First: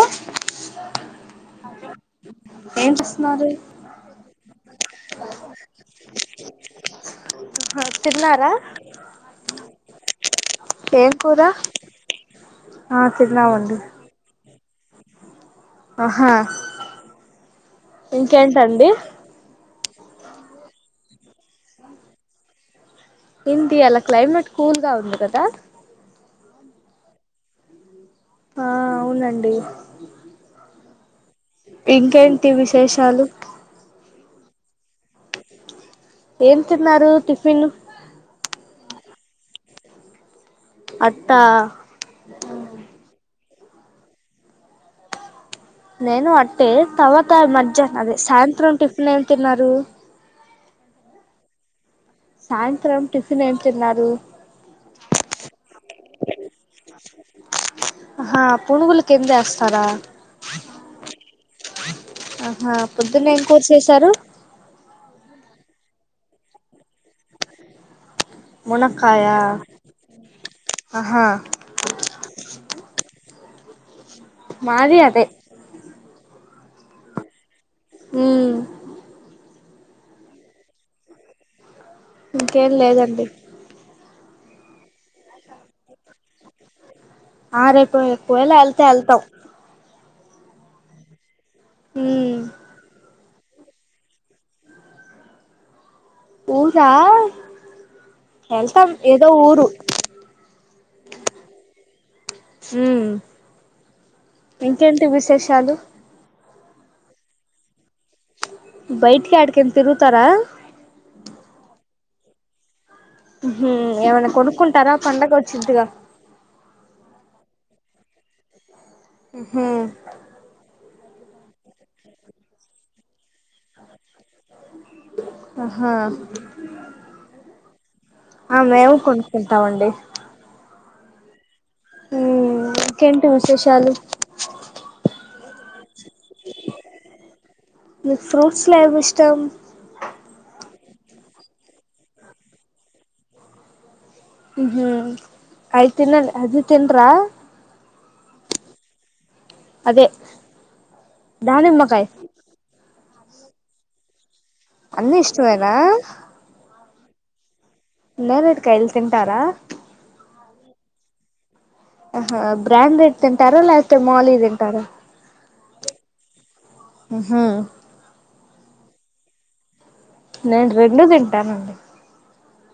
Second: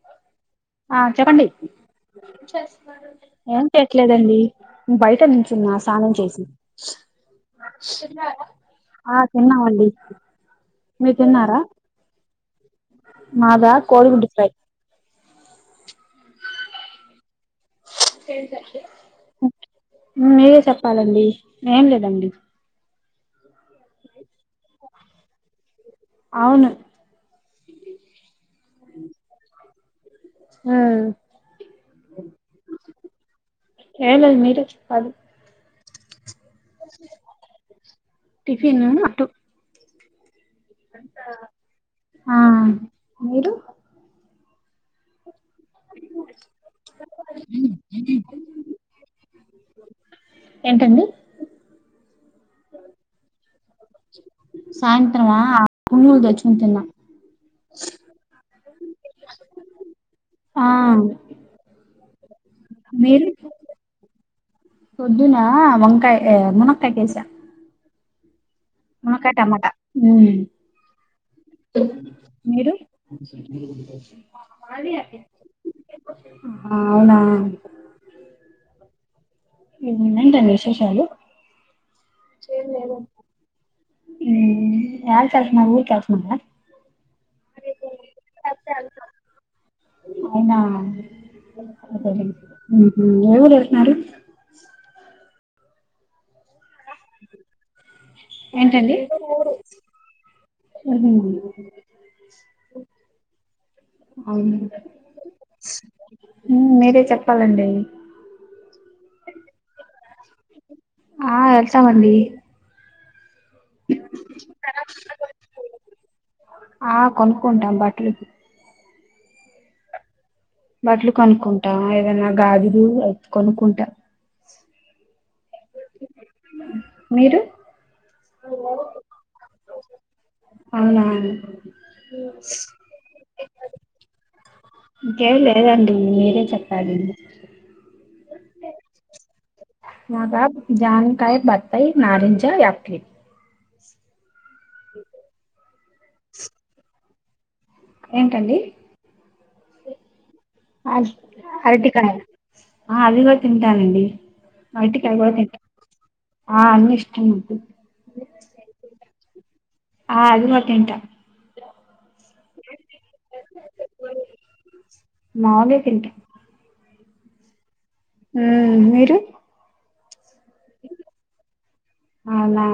ఓ ఆ చెప్పండి ఏం చేస్తున్నారు ఏం చేయట్లేదండి బయట నుంచున్నా స్నానం చేసి తిన్నారా ఆ తిన్నామండి ఏం మీరు కూర తిన్నారా ఆ మాదా తిన్నామండి కోడి గుడ్డు ఫ్రై ఆహా ఇంకేంటండి మీరే చెప్పాలండి ఏం లేదండి ఏంటి ఇయాల క్లైమేట్ కూల్ గా ఉంది కదా అవును ఆ అవునండి ఆ ఇంకేంటి విశేషాలు ఏం లేదు మీరే చెప్పాలి ఏం తిన్నారు టిఫిన్ టిఫిన్ అటు అట్టా ఆ మీరు నేను అట్టే తర్వాత మధ్యాహ్న అద సాయంత్రం టిఫిన్ ఏం తిన్నారు ఏంటండి సాయంత్రం టిఫిన్ ఏం తిన్నారు సాయంత్రమా పునుగులు తెచ్చుకుని తిన్నా హా పునుగులు కింద వేస్తారా ఆ ఆహా మీరు పొద్దున్న ఏం కూర చేశారు పోదున్న కాయ్ ముూనక్క చేసాను మునక్కాయ ములకాయ టమాటా ఆహా మీరు స మాది అదే అవునా ఉ ఏంటి అండి విశేషాలు ఇంకేం లేదండి ఉ యాడికి వెళ్తున్నార ఊరికి వెళ్తున్నారా ఆ రేపు ఒకవేళ వెళ్తే వెళ్తాం అయినా ఆ ఉమ్ ఊరు ఏళ్తానారు ఊరా ఎళ్తాం ఏదో ఊరు ఉహు హ అవును ఇంకేంటి విశేషాలు మీరే చెప్పాలండి బయటికి ఏడికైన తిరుతారా ఆ ఎలతమండీ ఏమైనా కొడుక్కుంటారా పండగ వచ్చిందిగా ఆ కొనుక్కుంటాం బట్టలు హ బట్టల్లు కొనుక్కుంటా ఏదైనా గాజులు కొనుక్కుంటా ఆహా మీరు ఆ మేము కొన్కుంటమండి అవునా ఇంకేంటి విశేషాలు ఇంకెంలే మీరే చెప్పాలి మీకు ఫ్రూట్స్ లో ఏమి ఇష్టం మ బాబుకి దానిమకై బత్తై నారింజ యాప్లి హ్మ్ అయిత్తినన్ అది తన్రా ఏంటండి అదే దానిమ్మకాయ అరటికాయ ఆ అవి కూడా తింటానండి అన్ని అరటికాయ్ కుడా తింటా ఇష్టమేనా అన్నీ ఇష్టమే నకు టారా ఆ అది కుడా తింటా ఓహో బ్రాండ్డెడ్ తింటారా లేకపోతే మొలియి తింటారా తింటాం ఊహ్మ్ ఆ మీరు నేను రెండు తింటానండి అవున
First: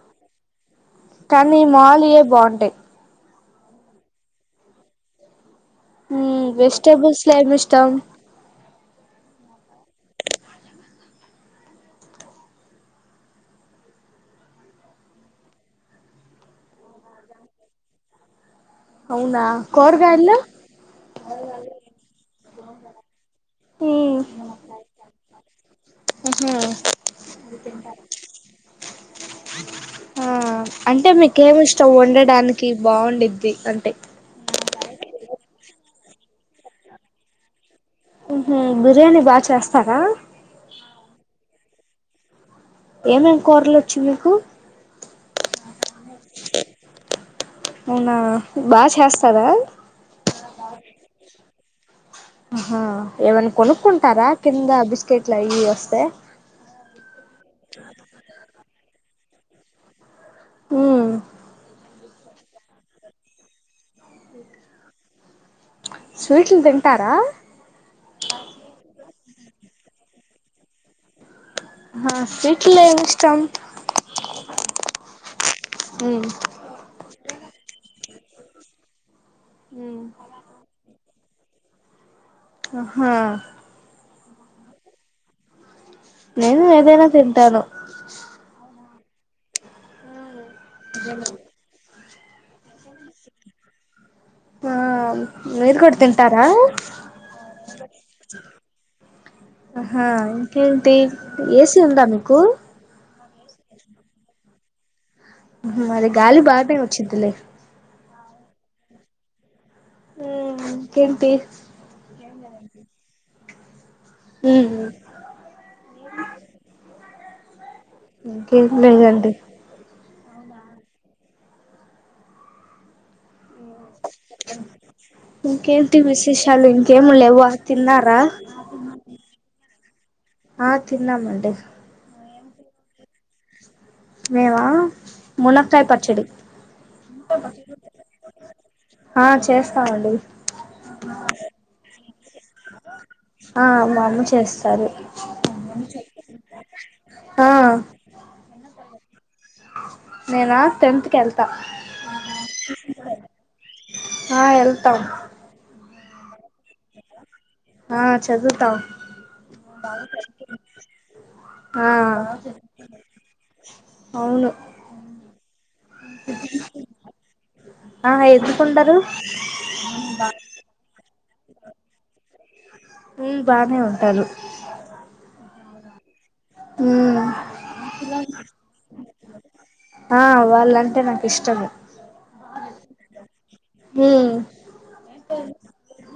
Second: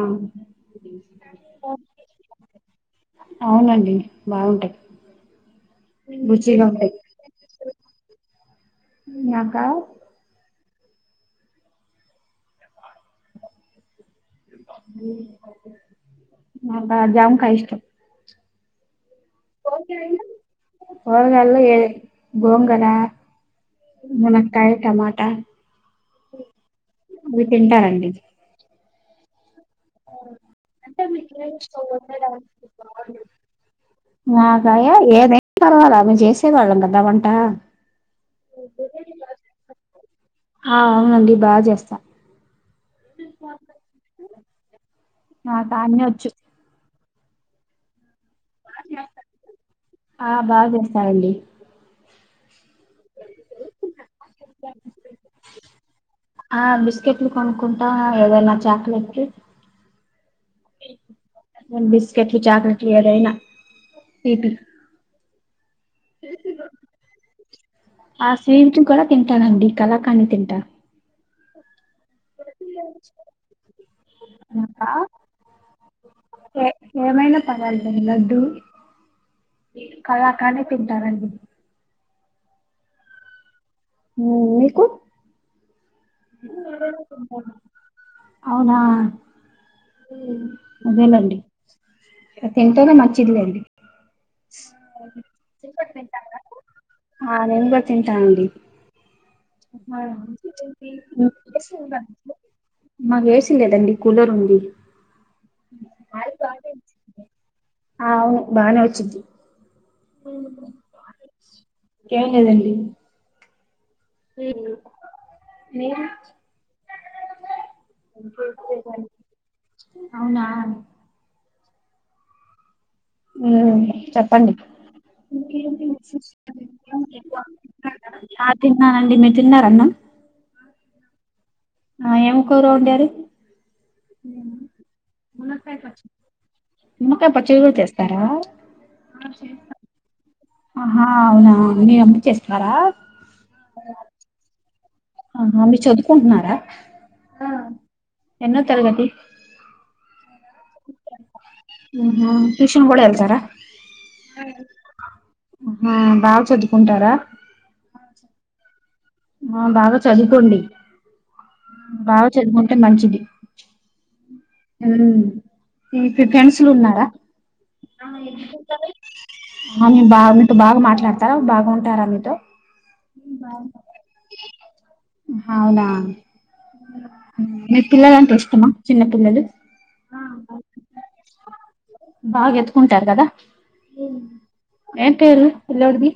కానీ మోలియే బొంటై అవునండి బాగుంటాయి హ్మ్ రుచిగా ఉంటాయి వెజిటబిల్స్ల ఎం ఇష్టం ఆ నాకు జాంకాయ ఇష్టం అవునా కూరగాయల్లో కూరగాయలో ఏది గోంగోర ఉమ్ మునాకై టమాటా ఉహు మీరు తింటారండి ఆ అంటే మీకేం ఇష్టం వండడానికి బాగుంద్ది అంటే రాయా ఏదైనా పర్వాలా మేము చేసేవాళ్ళం కదవంటా ఊహ్మ్ బిర్యానీ బా చేస్తారా ఆ అవునండి బా చేస్తా ఏమేమ్ కుర్లోచుమీకు నాకా అన్నీ వచ్చు అవునా బా చేస్తారా ఆ బాగా చేస్తారండి హా ఎవన కొనుక్కుంటారా కింద బిస్కెట్లయి వస్తే బిస్క్యూట్లు కొనుకుంటాం చాక్లెట్లు ఉమ్ ఒన్బిస్ కెట్లు చాక్లేట్లు ఏదైనా స్వీటు స్వీట్లు తింటారా ఆ స్వీట్ కూడా తింటానండి కళాకాంద్ తింటా ఆ స్వీట్లో ఎం ఇష్టం నాకా ఎ ఏమైనా పర్వాలే లడ్డు ఉమ్ కళాకాండ్ఎ తింటానండి ఆ హ హ్మ్ మీకు నేను ఏదైనా తింటాను అవునా అదేలేండి తింటూనే నచ్చిందిలేండి ఆ మీరు కూడా తింటారా ఆ నేను కూడ తింటానండి అహా ఇంకేంటి ఏసీ ఉందా మీకు మాకు ఏసి లేదండి కూలర్ ఉంది అహా మరి గాలి బానే వచ్చిద్దిలే అవును బాగనే వచ్చిద్ది ఉ ఇంకేంటి ఏదండి మీరు ఉమ్ మీరు ఇంకేం లేదండి అవునా ఉ చెప్పండి ఇంకేంటి విశేషాలు ఇంకేం లేవా తిన్నారా ఆ తిన్నానండి మీర్ తిన్నారన్న ఆ తిన్నామండి ఆ ఏంకోరు వండారు మేవా మునక్కాయ పచ్చడి నిమ్మకాయ పచ్చ చేస్తారా ఆ చేస్తామండి ఆహా అవునా మీ అమ్ చేస్తారా ఆ మా అమ్ చేస్తారు ఆహా మీ చదువుకుంటున్నారా ఆ ఎన్నో తరగతి నేనా టెన్త్ కి వెళ్తా ఉహు ట్యూషన్ కూడా ఎల్తారా ఆ వెళ్తాం ఆ బాగ చదువుకుంటారా ఆ చదువుతాం ఆ బాగా చదువుకోండి ఆ బాగా చదువుకుంటే మంచిది అవును ఊ మీకు ఫెండ్స్లు ఉన్నారా ఆ ఎందుకుండరు ఆమె బాబితో బాగా మాట్లాడ టరా బాగుంటారా మీతో ఉమ్ బానే ఉంటారు అవునా ఉమ్ మీ పిల్లల అంటే ఇష్టమా చిన్న పిల్లలు ఆ వాళ్ళంటే నాకు ఇష్టమే బాగ ఎత్తుకుంటారు కదా ఉమ్ ఏంపేర్లు పిల్లోడిది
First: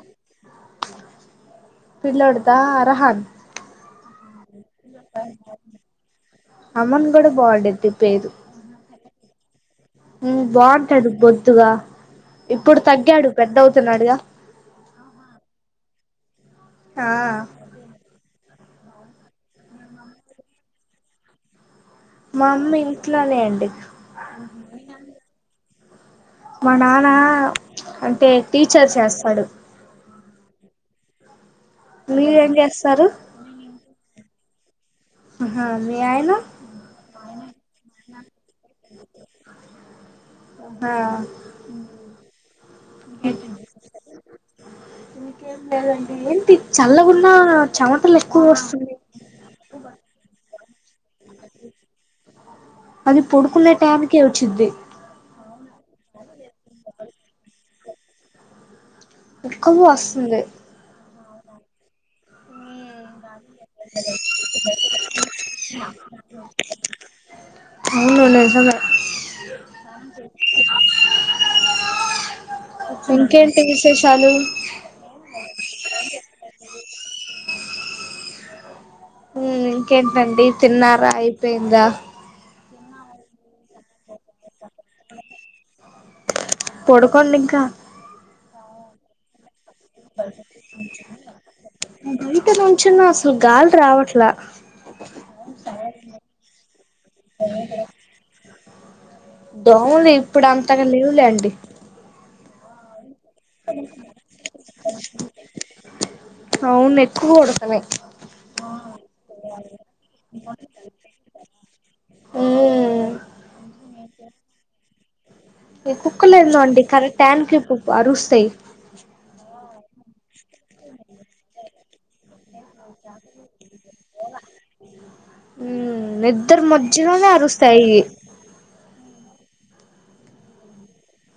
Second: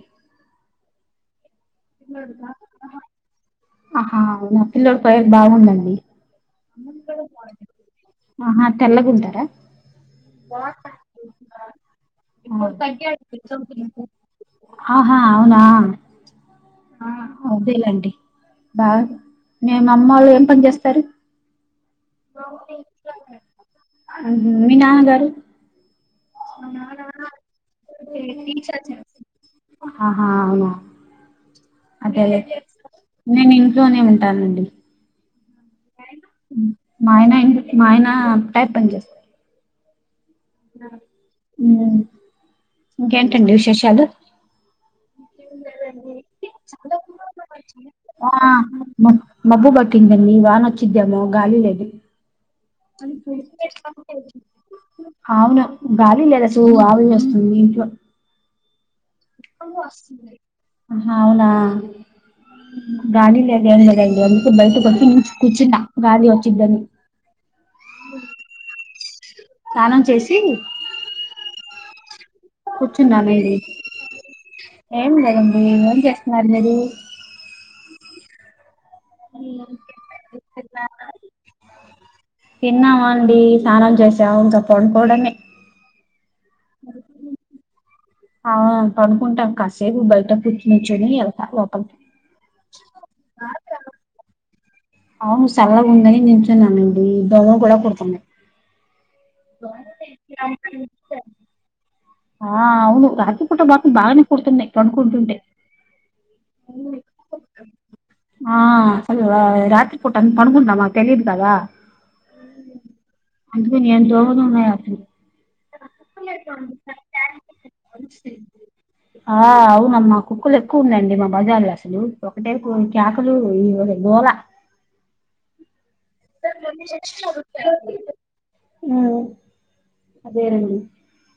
పిల్లడిద రహాన్ ఆహా అ పిల్లోడి పై బాగుందండి అమన్ కూడా బాగుండిద్ది ఆహా తెల్లగుంటారా ఉ బాంటడు బొద్దుగా ఇప్పుడు తగ్గాడు పెద్ద అవుతున్నాడుగా ఆహా అవునా ఆ అదేలేండి బా మే అమ్మళ్లు ఏం పని చేస్తారు మా అమ్మ ఇంట్లోనే అండి ఉహు మీ నాన గారు మా నాన్న అంటే టీచర్ చేస్తాడు ఆహా అవునా అదే మీరేం అదే చేస్తారు నేన్ లోనే ఉంటానండి ఆహా మీ ఆయన మా ఆయన మా ఆయన టైప్ పని చేస్తారు ఆహా ఇంకేంటండి విశేషాలు ఏం లేదండి ఏంటి చల్లగున్నా చెమటలు ఎక్కువ వస్తున్నయ్ కింద మీ వాన వచ్చిద్దామో గాలి లేదు అది పడుకునే టైంకే వచ్చిద్ది అవును గాలి లేదు అసలు గాలి వస్తుంది మీ ఇంట్లో ఉక్క పోస్తుంది అవునా గాలి లేదు ఎం లేదు అందుకే బైటకొచ్చి నుం కూర్చున్నా గాలి వచ్చిద్దని ఔను నిజమే స్నానం చేసి కూర్చున్న వేడి ఇంకేంటి విశేషాలు ఏంలేదం ఏ ఏం చేస్తన్నారుమీరు మ్మ్ ఇంకేంటండి తిన్నారా అయిపోయిందా తిన్నమండి స్నానం చేసాం ఇంకా పడుకోవడమే పాడుకోండింకా ఆ పోడుకుంటా కాసేపు బయట కుర్మర్చుని వెళ్తా లోపలికి బైట నుంచున అసలు గాలి రావట్లా ఔను సల్లగా ఉందని నుంచునమండి దోమలు కుడా కొడుతున్నాయి దోమలు ఇప్పుడు అంతగా లీవులేండి ఆ అవును రాత్రి పుట మకు బానే కుడుతునై పొన్కుంటుంటే అవును ఎక్కువకూడాతనై ఆ అసలు రాత్రి పుట అంత పంకుందమ్మా తెలిద్ కద మ్మ్ అందుకని ఎన్ దోమలున్నాయో అసలు ఇ కుక్కలేదోండీ కరెక్ట్ టైంకి క అరుస్తాయి మా కుక్కలు ఎక్కువ ఉన్నాయండి మా బజార్లో అస్సలు ఒకటే కుకేకలు గోలా నిద్దర మధ్యలోనే అరుస్తాయి ఉమ్, అదేనండి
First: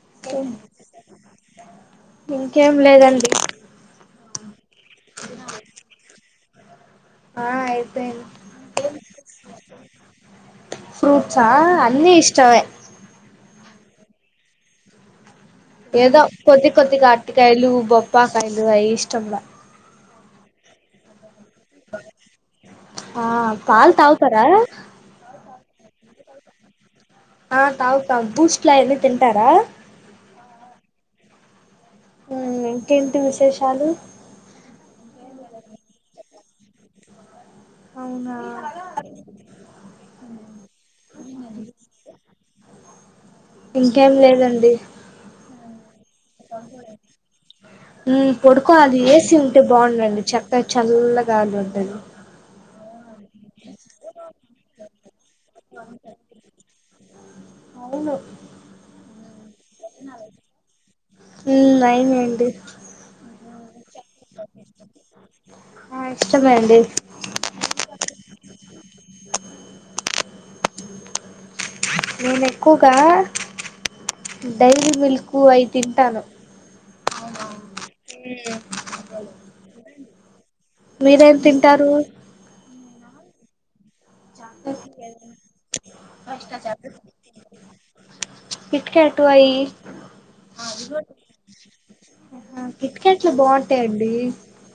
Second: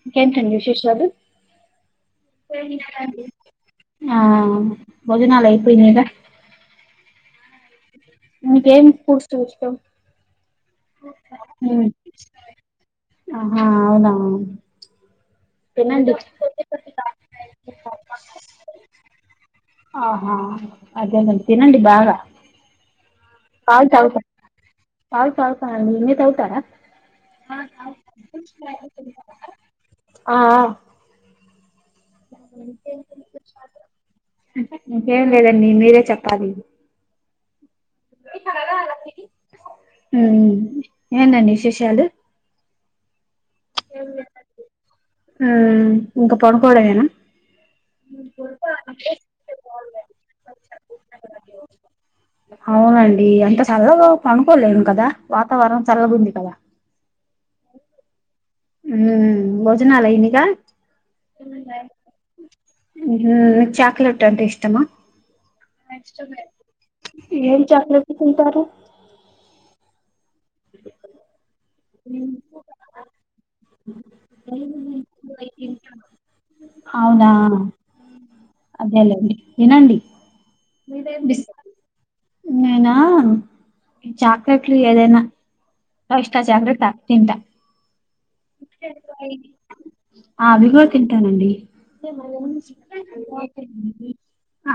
ఇంకేంటండి విశేషాలు ఇంకేం లేదండి ఆ భోజనాలూయపోయినిగా ఆ ఆయి ఇక ఏం ఫ్రీట్స్ ఇష్టం ఫ్రూట్సా అన్ని ఇష్టమే ఆ హా అవునా తినండి ఏదో కొద్ది కొద్దిగా అటికాయలు బొప్పాకాయలు అవి ఇష్టంలా ఆ అదేలే తినండి బాగా ఆ పాలు పాల్తాగుతాం తాగుతారా పాల్తాగుతాం అండి ఇన్నే తౌతారా ఆ తాగుతాం భూష్ట్లా ఆన్ని తింటారా ఆ ఆ హ్మ్ ఇంకేంటి విశేషాలు మీకేం లేదండి మీరే చెప్పాలి అవునా హ్మ్ ఏంటండీ విశేషాలు ఇంకేం లేదండి ఇంకా పడుకోవడమానా హ్మ్ పొడుకోలి ఎసి ఉంటే బాగుండండి చక్కగా చల్లగాలి ఉండేది అవునండి అంత చల్లగా పనుకోలేము కదా వాతావరణం చల్లగా ఉంది కదా అవును హ్మ్ భోజనాల్నిగా మ్ అవునండి హ చాక్లేట్ అంటే ఇష్టమా ఆ ఇష్టమే అండి కుంటారు వీడియో కాల నేను ఎక్కువ్గా డైరీ మిల్క్ అయి తింటాను ఆ అదేలేండి వినాండి మీరేం తింటారు నేనా చాక్లెట్లు ఏదైనా ఫైవ్స్టార్ చాక్లెట్ తింటా కిట్కాట్ అయి ఆ అవి కూడా తింటామండి ఆహా, కిట్ క్యాట్లు బాగుంటాయండి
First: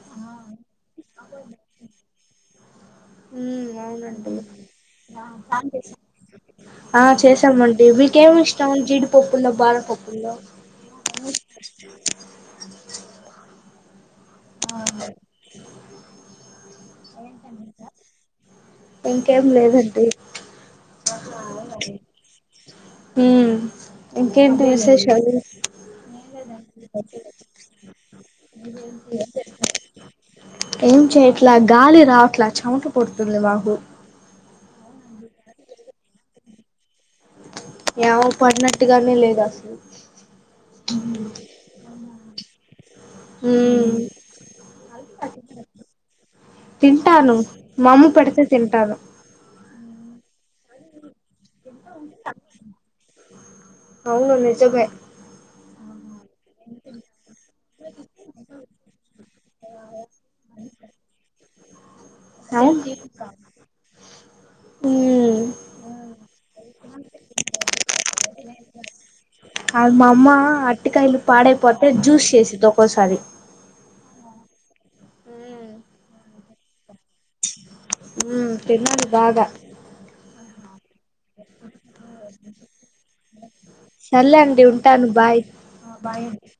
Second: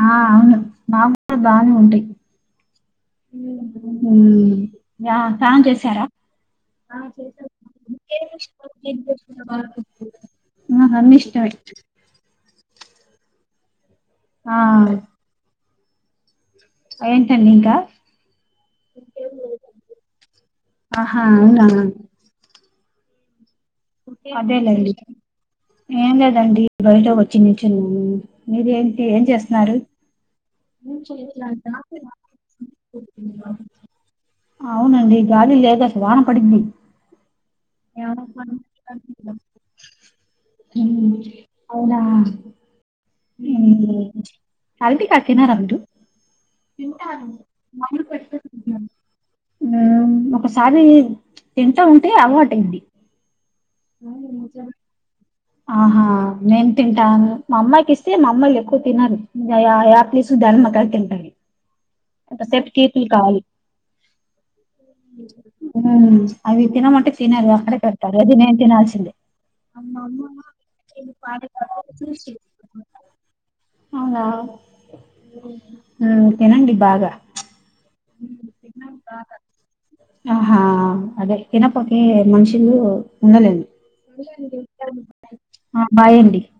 ఆ అవును మాక్ కూడా బానే ఉంటాయి ఉ ఉమ్ అవునండి ఉమ్ య స్నానం చేశారా ఆ చేసామండి వీకేమి ఇష్టం జీడిపప్పుల్లో బాదంపప్పుల్లో నాకన్ని ఇష్టమే ఆ ఏంటండీ ఇంకా ఇంకేం లేదండి ఆహా అవునా ఉమ్ ఇంకేంటి అదేలేండి విశేషాలు ఏం లేదండి బయట వచ్చి నించున్నాం మీరు ఏంటి ఏం చేస్తున్నారు ఏం చేయట్లా గాలి రావట్లా చెమట పూడుతుంది మాకు అవునండి గాలి లేదసల వన పడింది యమో పర్లే ఉమ్ అవునా ఉమ్ హ్మ్ హల్ధి కట్టినరా మీరు తింటాను మామ్మ పెడితే తింటాను ఉమ్ ఒకసారి తింటా ఉంటే అలవాటైది అవును నిజమే ఆహా నేన్ తింటాను మా అమ్మయికి ఇస్ తే మ అమ్మయి ఎక్కువ తినరు యాప్లెస్ దానిమ్మకాయి తింటను అంత సేఫ్ ఉమ్ పీపుల్ కాదు ఉమ్ అవి తినమంటే తినారు అక్కడే పెడతారు అవి నేన్ తినల్సిందే అవి మా అమ్మ అట్టికాయలు పాడైపోతే జ్యూస్ చేసేది ఒక్కోసారి అవునా ఉమ్ తినండి బాగా ఉమ్ తిన్నాను బాగా ఆహా అదే తినపోతే మనుషులు ఉండలేను సర్రలే అండి ఉంటాను బాయ్ ఆ బాయ్ అండి